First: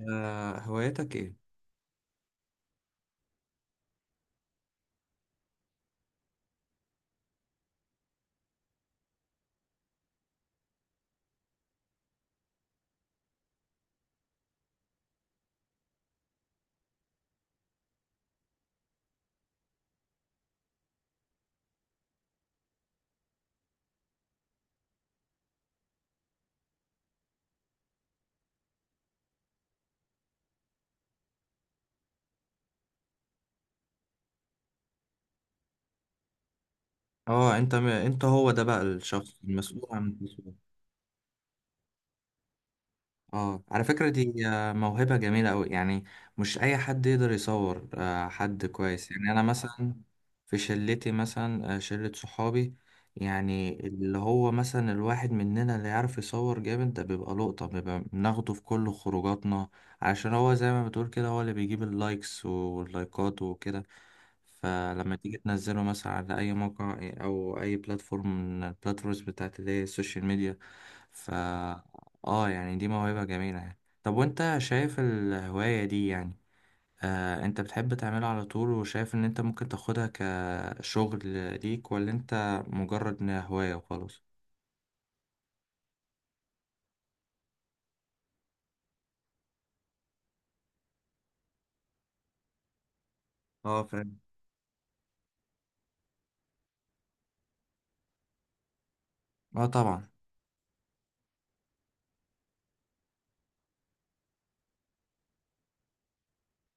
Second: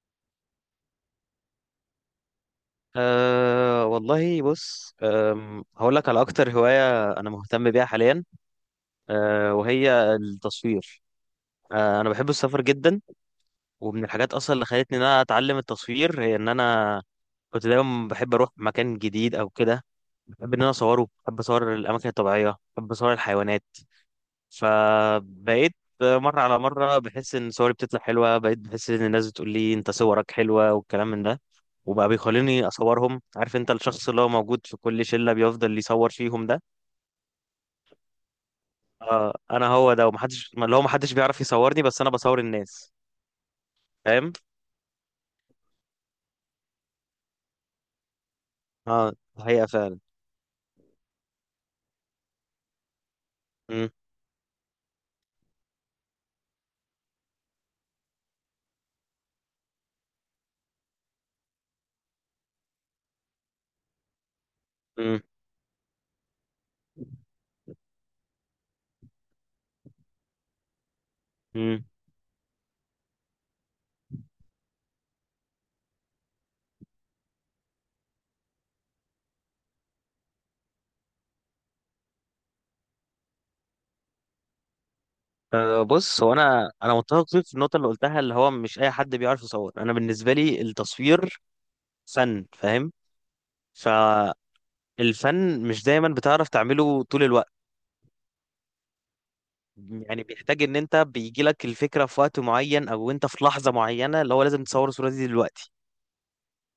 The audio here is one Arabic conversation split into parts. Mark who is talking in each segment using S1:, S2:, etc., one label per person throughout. S1: آه هوايتك ايه؟
S2: أه والله بص هقول لك على أكتر هواية أنا مهتم بيها حاليا. وهي التصوير. أنا بحب السفر جدا. ومن الحاجات أصلا اللي خلتني إن أنا أتعلم التصوير هي إن أنا كنت دايما بحب أروح مكان جديد أو كده. بحب إن أنا أصوره، بحب أصور الأماكن الطبيعية، بحب أصور الحيوانات. فبقيت مرة على مرة بحس إن صوري بتطلع حلوة، بقيت بحس إن الناس بتقول لي أنت صورك حلوة والكلام من ده. وبقى بيخليني أصورهم. عارف أنت الشخص اللي هو موجود في كل شلة بيفضل يصور فيهم ده.
S1: اه انت هو ده بقى
S2: آه،
S1: الشخص
S2: أنا
S1: المسؤول
S2: هو
S1: عن
S2: ده،
S1: التسويق.
S2: ومحدش اللي هو محدش بيعرف يصورني، بس أنا بصور الناس.
S1: اه على فكرة
S2: فاهم؟
S1: دي موهبة جميلة أوي يعني. مش أي حد يقدر يصور، حد كويس
S2: آه
S1: يعني. أنا
S2: الحقيقة
S1: مثلا
S2: فعلا.
S1: في شلتي مثلا، شلة صحابي، يعني
S2: مم،
S1: اللي هو مثلا الواحد مننا اللي يعرف يصور جامد ده بيبقى لقطة، بيبقى بناخده في كل خروجاتنا عشان هو زي ما بتقول كده هو اللي بيجيب اللايكس واللايكات وكده. فلما
S2: مم،
S1: تيجي تنزله مثلا على أي موقع أو أي بلاتفورم من البلاتفورمز بتاعت اللي هي السوشيال ميديا.
S2: مم.
S1: اه يعني دي موهبة جميلة يعني. طب وانت شايف الهواية دي يعني، انت بتحب تعملها على طول وشايف ان انت ممكن تاخدها كشغل ليك، ولا انت مجرد انها هواية وخلاص؟
S2: أه بص هو انا متفق فيك في النقطه اللي قلتها، اللي هو مش اي حد بيعرف يصور. انا بالنسبه لي التصوير فن، فاهم.
S1: اه
S2: ف
S1: فاهم.
S2: الفن مش دايما بتعرف تعمله طول الوقت.
S1: اه طبعا.
S2: يعني بيحتاج ان انت بيجي لك الفكره في وقت معين، او انت في لحظه معينه اللي هو لازم تصور الصوره دي دلوقتي.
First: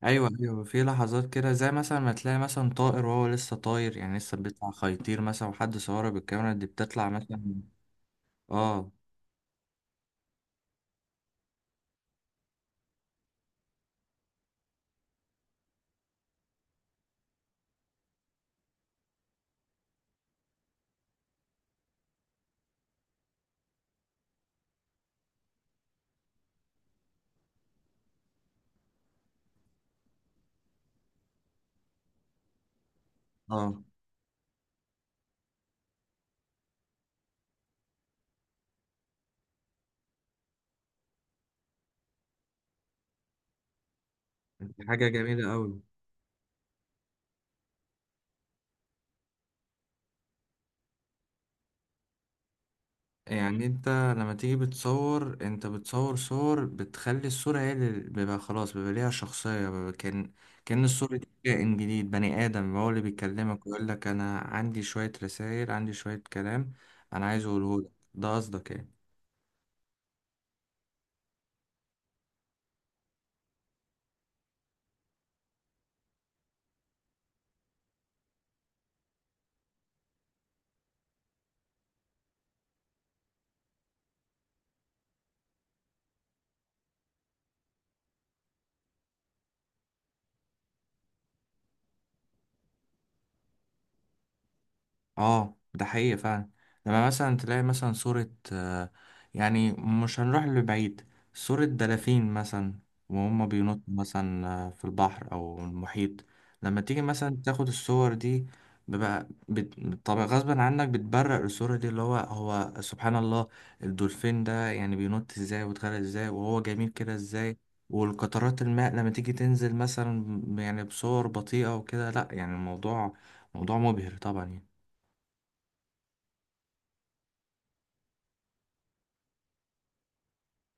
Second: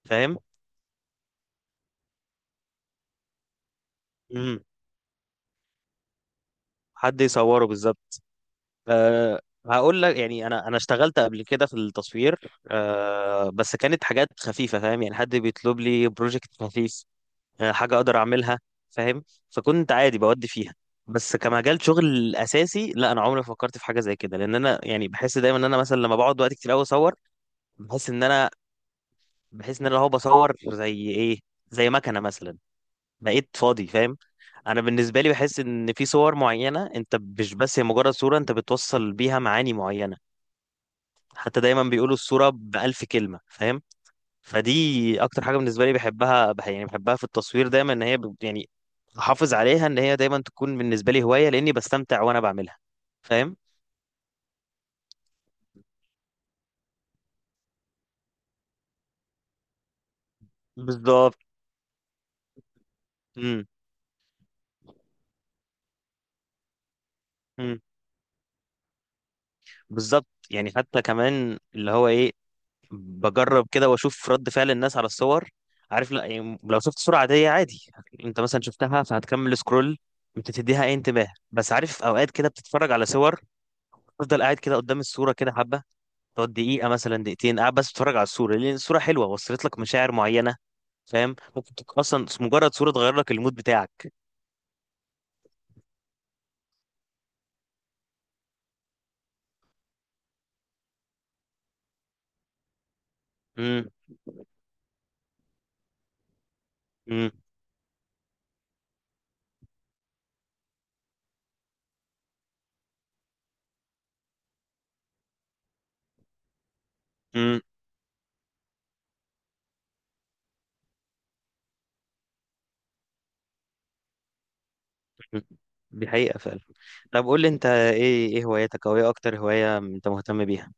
S1: ايوه
S2: فاهم.
S1: ايوه، في لحظات كده زي مثلا ما تلاقي مثلا طائر وهو لسه طاير، يعني لسه
S2: امم
S1: بيطلع خيطير مثلا وحد صوره بالكاميرا دي بتطلع
S2: حد
S1: مثلا.
S2: يصوره بالظبط.
S1: اه.
S2: أه هقول لك يعني انا اشتغلت قبل كده في التصوير. أه بس كانت حاجات خفيفه، فاهم. يعني حد بيطلب لي بروجكت خفيف، أه حاجه اقدر اعملها. فاهم. فكنت عادي بودي فيها. بس كمجال شغل اساسي لا، انا عمري ما فكرت في حاجه زي كده، لان انا يعني بحس دايما ان انا مثلا لما بقعد وقت كتير قوي اصور، بحس ان انا بحس ان انا هو بصور زي ايه، زي مكنه مثلا، بقيت
S1: اه
S2: فاضي. فاهم. انا بالنسبه لي بحس ان في صور معينه، انت مش بس هي مجرد صوره، انت بتوصل بيها معاني معينه. حتى دايما بيقولوا الصوره بألف كلمه، فاهم.
S1: دي حاجة
S2: فدي اكتر
S1: جميلة
S2: حاجه
S1: قوي.
S2: بالنسبه لي بحبها، يعني بحبها في التصوير. دايما ان هي يعني احافظ عليها ان هي دايما تكون بالنسبه لي هوايه، لاني بستمتع وانا بعملها. فاهم.
S1: يعني انت لما تيجي بتصور انت بتصور صور بتخلي الصورة هي اللي بيبقى خلاص بيبقى ليها شخصية، بيبقى كأن كأن الصورة دي
S2: بالظبط.
S1: كائن جديد، بني آدم هو اللي
S2: امم،
S1: بيكلمك ويقول لك أنا عندي شوية رسائل، عندي شوية كلام أنا عايز
S2: امم،
S1: أقوله لك. ده قصدك يعني.
S2: بالظبط. يعني حتى كمان اللي هو ايه، بجرب كده واشوف رد فعل الناس على الصور. عارف. لا يعني لو شفت صورة عادية، عادي انت مثلا شفتها فهتكمل سكرول، مش هتديها اي انتباه. بس عارف اوقات كده بتتفرج على صور، تفضل قاعد كده قدام الصورة كده حبة، تقعد دقيقة مثلا، دقيقتين قاعد بس بتتفرج على الصورة، لأن الصورة حلوة وصلت لك مشاعر معينة. فاهم. ممكن تكون أصلا مجرد صورة تغير لك المود بتاعك.
S1: اه ده حقيقي فعلا. لما مثلا تلاقي مثلا صورة، يعني مش هنروح لبعيد، صورة دلافين مثلا وهم بينطوا
S2: امم.
S1: مثلا، في البحر أو المحيط. لما تيجي
S2: امم.
S1: مثلا تاخد الصور دي، بيبقى بت... طبعا غصبا عنك بتبرق الصورة دي، اللي هو هو سبحان الله، الدولفين ده يعني بينط ازاي ويتغرق ازاي وهو جميل كده ازاي.
S2: امم.
S1: والقطرات الماء لما تيجي تنزل مثلا يعني بصور بطيئة وكده، لا يعني الموضوع موضوع مبهر طبعا.
S2: امم. دي حقيقة فعلا. طب قول لي انت ايه، ايه هواياتك، او ايه اكتر هواية انت مهتم بيها؟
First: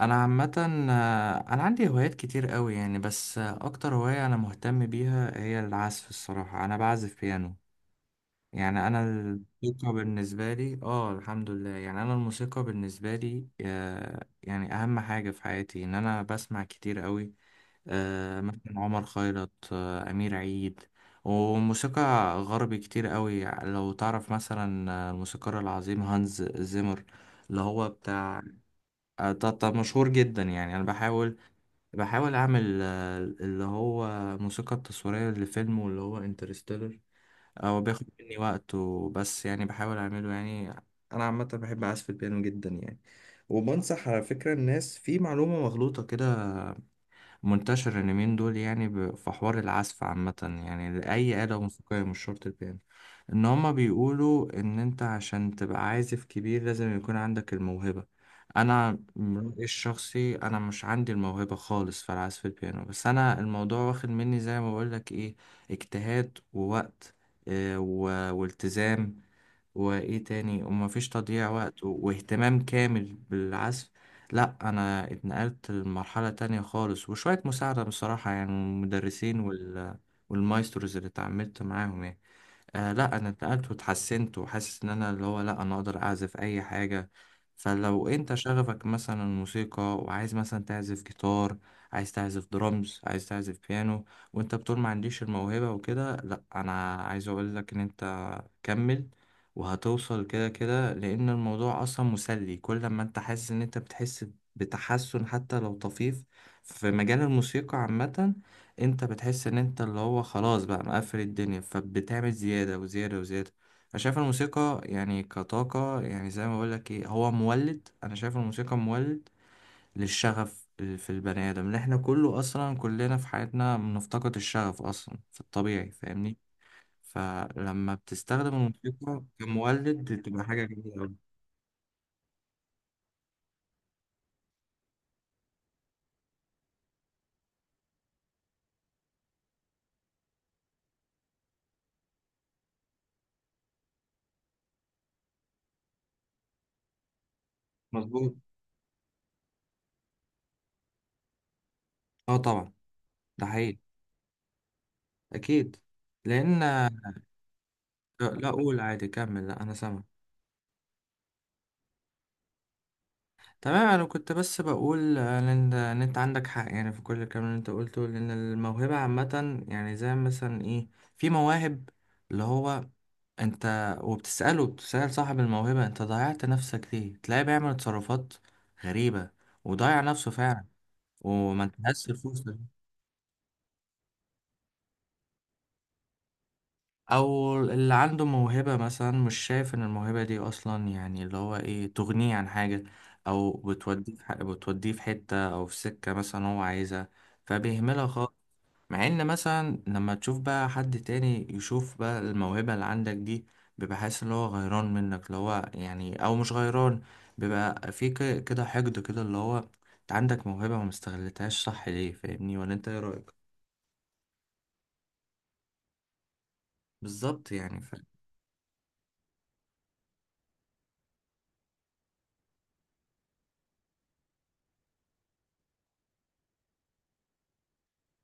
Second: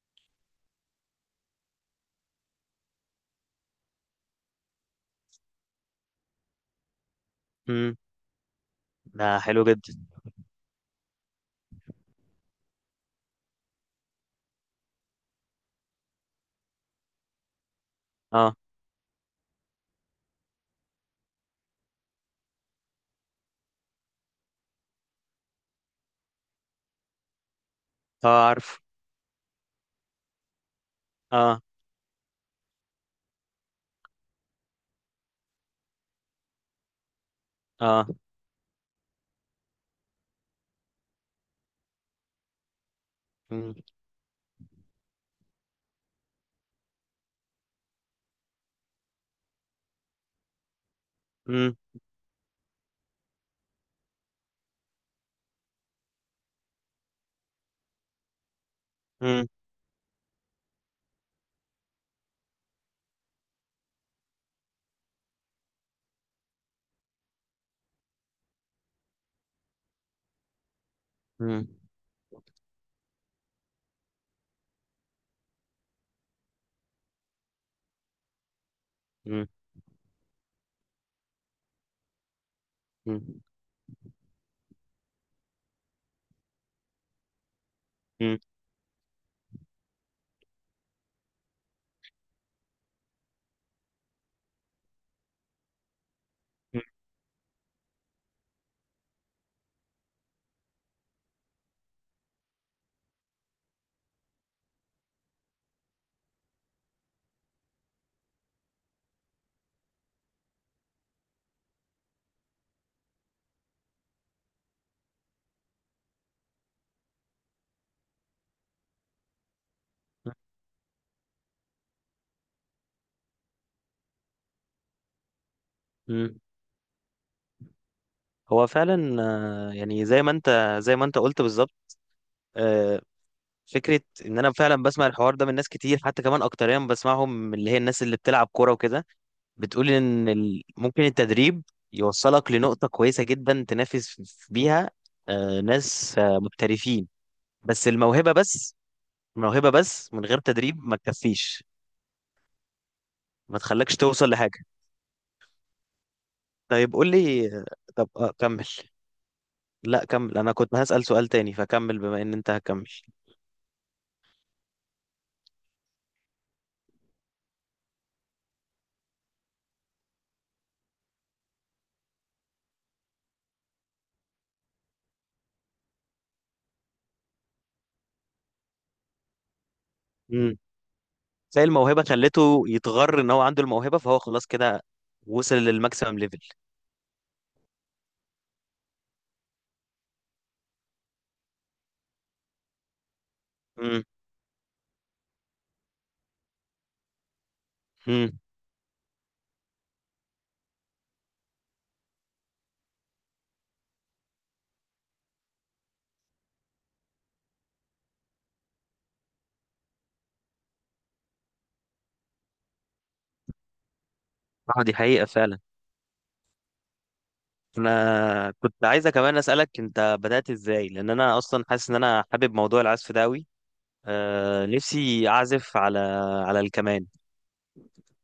S1: انا عامه، انا عندي هوايات كتير قوي يعني، بس اكتر هوايه انا مهتم بيها هي العزف. الصراحه انا بعزف بيانو.
S2: امم.
S1: يعني انا
S2: ده حلو
S1: الموسيقى
S2: جدا.
S1: بالنسبه لي اه الحمد لله، يعني انا الموسيقى بالنسبه لي، يعني اهم حاجه في حياتي، ان انا بسمع كتير قوي،
S2: اه.
S1: مثلا عمر خيرت، امير عيد وموسيقى غربي كتير قوي. لو تعرف مثلا، الموسيقار العظيم هانز زيمر اللي هو بتاع،
S2: اه عارف.
S1: ده مشهور جدا يعني. انا بحاول
S2: اه.
S1: بحاول اعمل، اللي هو الموسيقى التصويرية لفيلم واللي هو انترستيلر. او بياخد
S2: اه.
S1: مني وقت وبس، يعني بحاول اعمله يعني. انا عامة بحب اعزف البيانو جدا يعني.
S2: مم،
S1: وبنصح على فكرة الناس في معلومة مغلوطة كده منتشر اليومين دول، يعني في حوار العزف عامة يعني لأي آلة
S2: مم،
S1: موسيقية، مش شرط البيانو، إن هما بيقولوا إن أنت عشان تبقى عازف كبير لازم يكون عندك الموهبة. أنا من
S2: مم،
S1: رأيي الشخصي أنا مش عندي الموهبة خالص في العزف البيانو، بس أنا الموضوع واخد مني زي ما بقولك إيه، اجتهاد ووقت، والتزام وايه تاني، ومفيش تضييع
S2: مم،
S1: وقت، واهتمام كامل بالعزف. لا انا اتنقلت لمرحلة تانية خالص، وشوية مساعدة بصراحة يعني من المدرسين
S2: مم،
S1: والمايستروز اللي اتعاملت معاهم يعني. آه لا
S2: مم،
S1: انا اتنقلت واتحسنت، وحاسس ان انا اللي هو لا انا اقدر اعزف اي حاجه. فلو انت
S2: مم،
S1: شغفك مثلا الموسيقى، وعايز مثلا تعزف جيتار، عايز تعزف درامز، عايز تعزف بيانو، وانت بتقول ما عنديش الموهبه وكده، لا انا عايز اقول لك ان انت كمل، وهتوصل كده كده، لان الموضوع اصلا مسلي. كل ما انت حاسس ان انت بتحسن حتى لو طفيف في مجال الموسيقى عامه، انت بتحس ان انت اللي هو خلاص بقى مقفل الدنيا، فبتعمل زيادة وزيادة وزيادة. انا شايف الموسيقى يعني كطاقة، يعني زي ما بقولك ايه، هو مولد. انا شايف الموسيقى مولد للشغف، في البني ادم، لان احنا كله اصلا كلنا في حياتنا بنفتقد الشغف اصلا في الطبيعي فاهمني.
S2: مم.
S1: فلما بتستخدم
S2: هو فعلا
S1: الموسيقى
S2: يعني
S1: كمولد
S2: زي ما
S1: بتبقى حاجة
S2: انت، زي
S1: جميلة
S2: ما
S1: أوي.
S2: انت قلت بالظبط. آه، فكرة ان انا فعلا بسمع الحوار ده من ناس كتير، حتى كمان اكتريا بسمعهم من اللي هي الناس اللي بتلعب كورة وكده، بتقول ان ممكن التدريب يوصلك لنقطة كويسة جدا تنافس بيها ناس محترفين، بس الموهبة
S1: مظبوط.
S2: بس الموهبة بس من غير تدريب ما تكفيش،
S1: اه طبعا. ده
S2: ما
S1: حقيقي.
S2: تخلكش توصل لحاجة.
S1: اكيد. لان،
S2: طيب قول لي، طب
S1: لا
S2: كمل.
S1: قول عادي كمل، لا انا سامع.
S2: لا كمل، انا كنت هسأل سؤال تاني، فكمل بما ان انت هكمل.
S1: تمام، انا كنت بس بقول ان انت إنت عندك حق يعني في كل الكلام اللي انت قلته، لان الموهبه عامه يعني زي مثلا ايه، في مواهب اللي هو انت بتسال صاحب الموهبه انت ضيعت نفسك ليه، تلاقيه بيعمل تصرفات غريبه وضيع نفسه
S2: امم.
S1: فعلا،
S2: زي
S1: وما
S2: الموهبة
S1: انتهزش الفرصه دي.
S2: خلته يتغر ان هو عنده الموهبة، فهو خلاص كده وصل للماكسيمم ليفل.
S1: او اللي عنده موهبة مثلا مش شايف ان الموهبة دي اصلا يعني اللي هو ايه تغنيه عن حاجة، او
S2: امم.
S1: بتوديه في حتة او في سكة مثلا هو عايزها، فبيهملها خالص.
S2: امم.
S1: مع ان مثلا لما تشوف بقى حد تاني يشوف بقى الموهبة اللي عندك دي، بيبقى حاسس ان هو غيران منك، اللي هو يعني او مش غيران، بيبقى في كده حقد كده، اللي هو انت عندك موهبة وما استغلتهاش، صح ليه فاهمني؟ ولا انت ايه رأيك؟
S2: اه دي حقيقة فعلا.
S1: بالظبط يعني.
S2: انا كنت عايزة كمان أسألك انت بدأت ازاي، لان انا اصلا حاسس ان انا حابب موضوع العزف ده قوي. آه نفسي اعزف على الكمان.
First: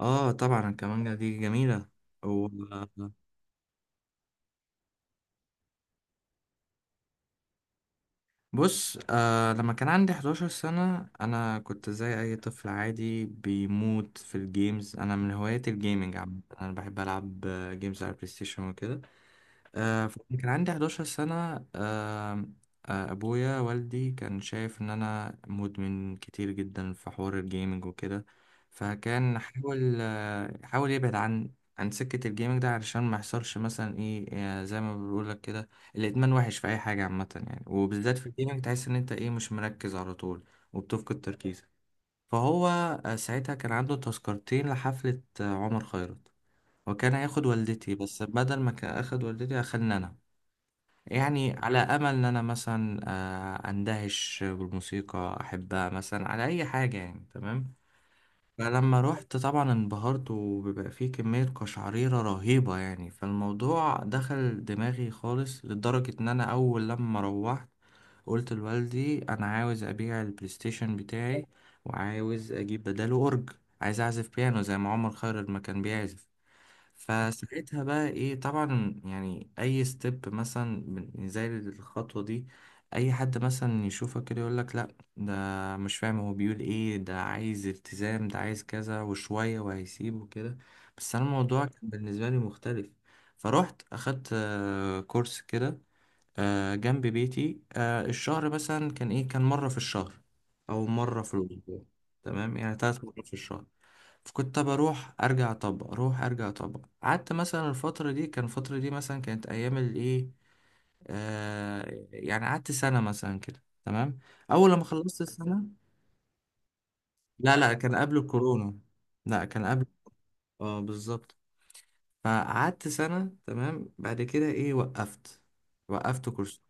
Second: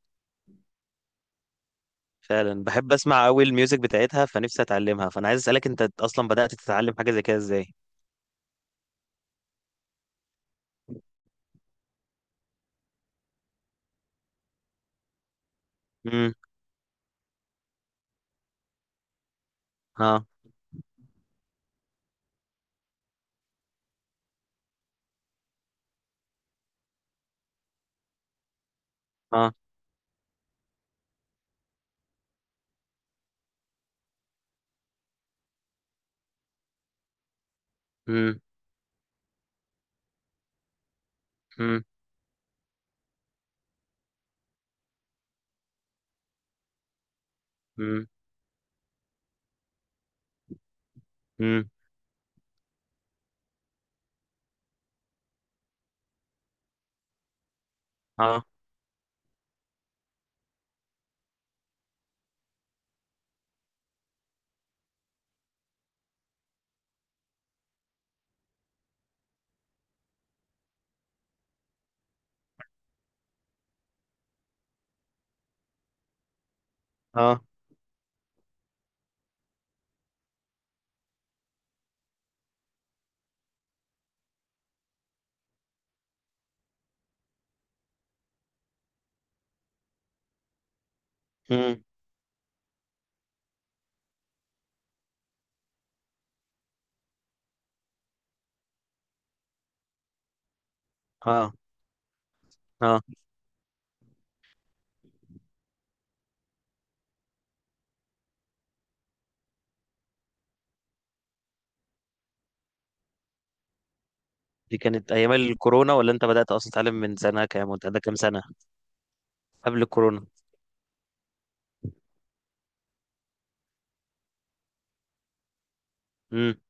S1: اه طبعا الكمانجة دي جميلة. و...
S2: فعلا بحب اسمع قوي الميوزك بتاعتها، فنفسي اتعلمها. فانا عايز أسألك، انت اصلا بدأت تتعلم حاجة زي كده ازاي؟
S1: بص، آه لما كان عندي 11 سنة أنا كنت زي أي طفل عادي بيموت في الجيمز، أنا من هواياتي الجيمنج
S2: امم.
S1: عامة، أنا بحب ألعب جيمز على البلاي ستيشن وكده.
S2: اه.
S1: فكان عندي 11 سنة، آه، أبويا والدي كان شايف إن أنا مدمن كتير جدا في حوار الجيمنج وكده، فكان
S2: اه.
S1: حاول يبعد عن عن سكة الجيمنج ده علشان ما يحصلش مثلا إيه، زي ما بقولك كده، الإدمان وحش في أي حاجة عامة يعني، وبالذات في
S2: مم.
S1: الجيمنج تحس إن أنت إيه مش مركز على طول، وبتفقد تركيزك.
S2: مم.
S1: فهو ساعتها كان عنده تذكرتين لحفلة عمر خيرت، وكان هياخد والدتي،
S2: مم.
S1: بس بدل ما كان أخد والدتي أخدنا أنا، يعني
S2: مم.
S1: على امل ان انا مثلا اندهش بالموسيقى احبها مثلا على اي حاجه يعني تمام.
S2: اه.
S1: فلما رحت طبعا انبهرت، وبيبقى فيه كميه قشعريره رهيبه يعني، فالموضوع دخل دماغي خالص، لدرجه ان انا اول لما روحت قلت لوالدي انا عاوز ابيع البلاي ستيشن بتاعي، وعاوز اجيب بداله اورج، عايز اعزف بيانو زي ما عمر خيرت ما كان بيعزف.
S2: اه.
S1: فساعتها بقى ايه طبعا، يعني اي ستيب مثلا زي الخطوة دي، اي حد مثلا يشوفك كده يقولك لا ده مش فاهم هو بيقول ايه، ده عايز التزام، ده عايز كذا وشوية وهيسيب وكده، بس انا الموضوع كان
S2: مم.
S1: بالنسبة لي مختلف. فروحت اخدت كورس كده جنب بيتي، الشهر مثلا كان ايه كان مرة في الشهر او مرة في
S2: اه.
S1: الاسبوع، تمام، يعني
S2: اه
S1: ثلاث مرات في الشهر. فكنت بروح ارجع اطبق، اروح ارجع اطبق، قعدت مثلا الفتره دي، كان الفتره دي مثلا كانت ايام الايه، آه يعني قعدت سنه مثلا كده تمام. اول
S2: دي
S1: لما
S2: كانت
S1: خلصت
S2: ايام
S1: السنه،
S2: الكورونا، ولا انت بدأت اصلا تتعلم من سنة
S1: لا
S2: كام،
S1: لا
S2: وانت
S1: كان
S2: عندك كام
S1: قبل
S2: سنة؟
S1: الكورونا. لا كان
S2: قبل
S1: قبل.
S2: الكورونا.
S1: اه بالظبط. فقعدت سنة تمام، بعد كده ايه وقفت، وقفت
S2: مم.
S1: كورس،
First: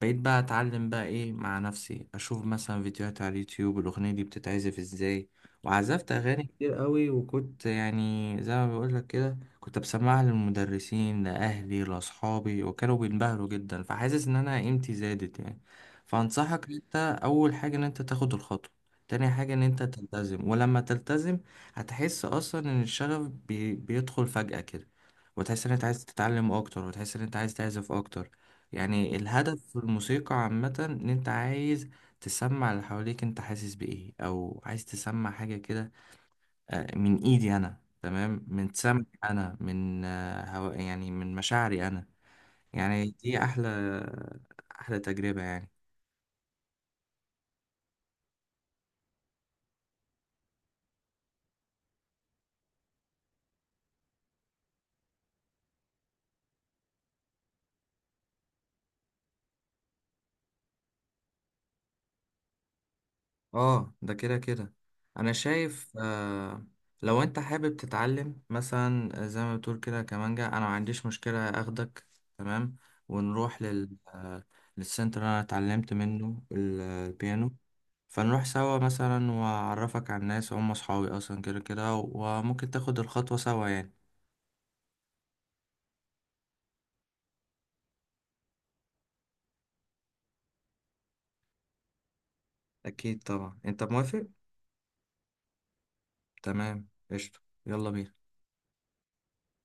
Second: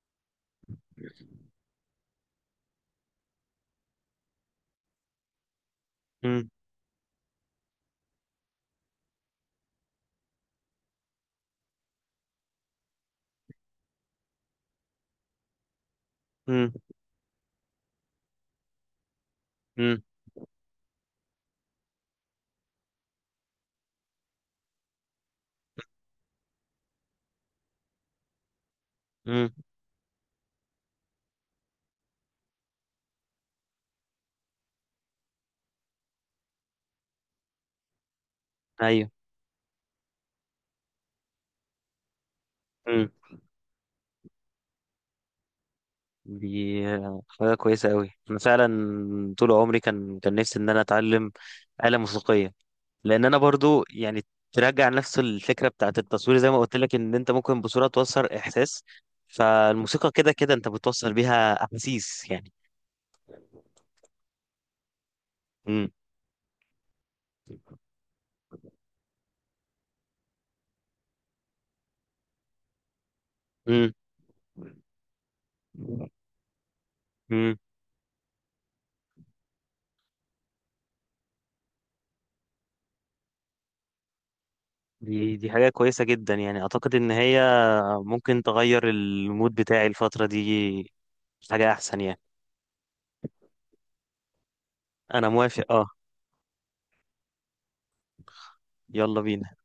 S1: بقيت بقى اتعلم بقى ايه مع نفسي، اشوف مثلا فيديوهات على اليوتيوب الاغنية دي بتتعزف ازاي. وعزفت اغاني
S2: مم.
S1: كتير قوي، وكنت يعني زي ما بقول لك كده كنت بسمعها للمدرسين لاهلي لاصحابي وكانوا بينبهروا جدا، فحاسس ان انا قيمتي زادت يعني. فانصحك
S2: مم.
S1: انت، اول حاجة ان انت تاخد الخطوة، تاني حاجة ان انت
S2: مم.
S1: تلتزم، ولما تلتزم هتحس اصلا ان الشغف بيدخل فجأة كده، وتحس ان انت عايز تتعلم اكتر، وتحس ان انت عايز تعزف اكتر. يعني
S2: مم.
S1: الهدف في الموسيقى عامة ان انت عايز تسمع اللي حواليك انت حاسس بايه، او عايز تسمع حاجة كده من ايدي انا، تمام، من سمعي
S2: ايوه.
S1: انا، من هوا يعني من مشاعري انا.
S2: مم.
S1: يعني دي احلى تجربة يعني.
S2: دي حاجة كويسة قوي. انا فعلا طول عمري كان نفسي ان انا اتعلم آلة موسيقية، لان انا برضو يعني ترجع نفس الفكرة بتاعت التصوير. زي ما قلت لك ان انت ممكن بصورة توصل احساس، فالموسيقى كده كده انت بتوصل بيها احاسيس.
S1: اه ده كده كده. انا
S2: مم.
S1: شايف آه لو انت حابب تتعلم مثلا، زي ما بتقول كده كمانجا، انا ما عنديش مشكلة اخدك تمام، ونروح
S2: مم.
S1: لل للسنتر اللي انا اتعلمت منه البيانو،
S2: مم.
S1: فنروح سوا مثلا واعرفك على الناس هم اصحابي اصلا كده كده، وممكن تاخد الخطوة سوا يعني.
S2: دي حاجة كويسة جدا. يعني أعتقد إن هي ممكن تغير المود بتاعي الفترة دي، حاجة أحسن يعني.
S1: اكيد طبعا، انت موافق؟
S2: أنا موافق أه.
S1: تمام قشطة، يلا بينا.
S2: يلا بينا.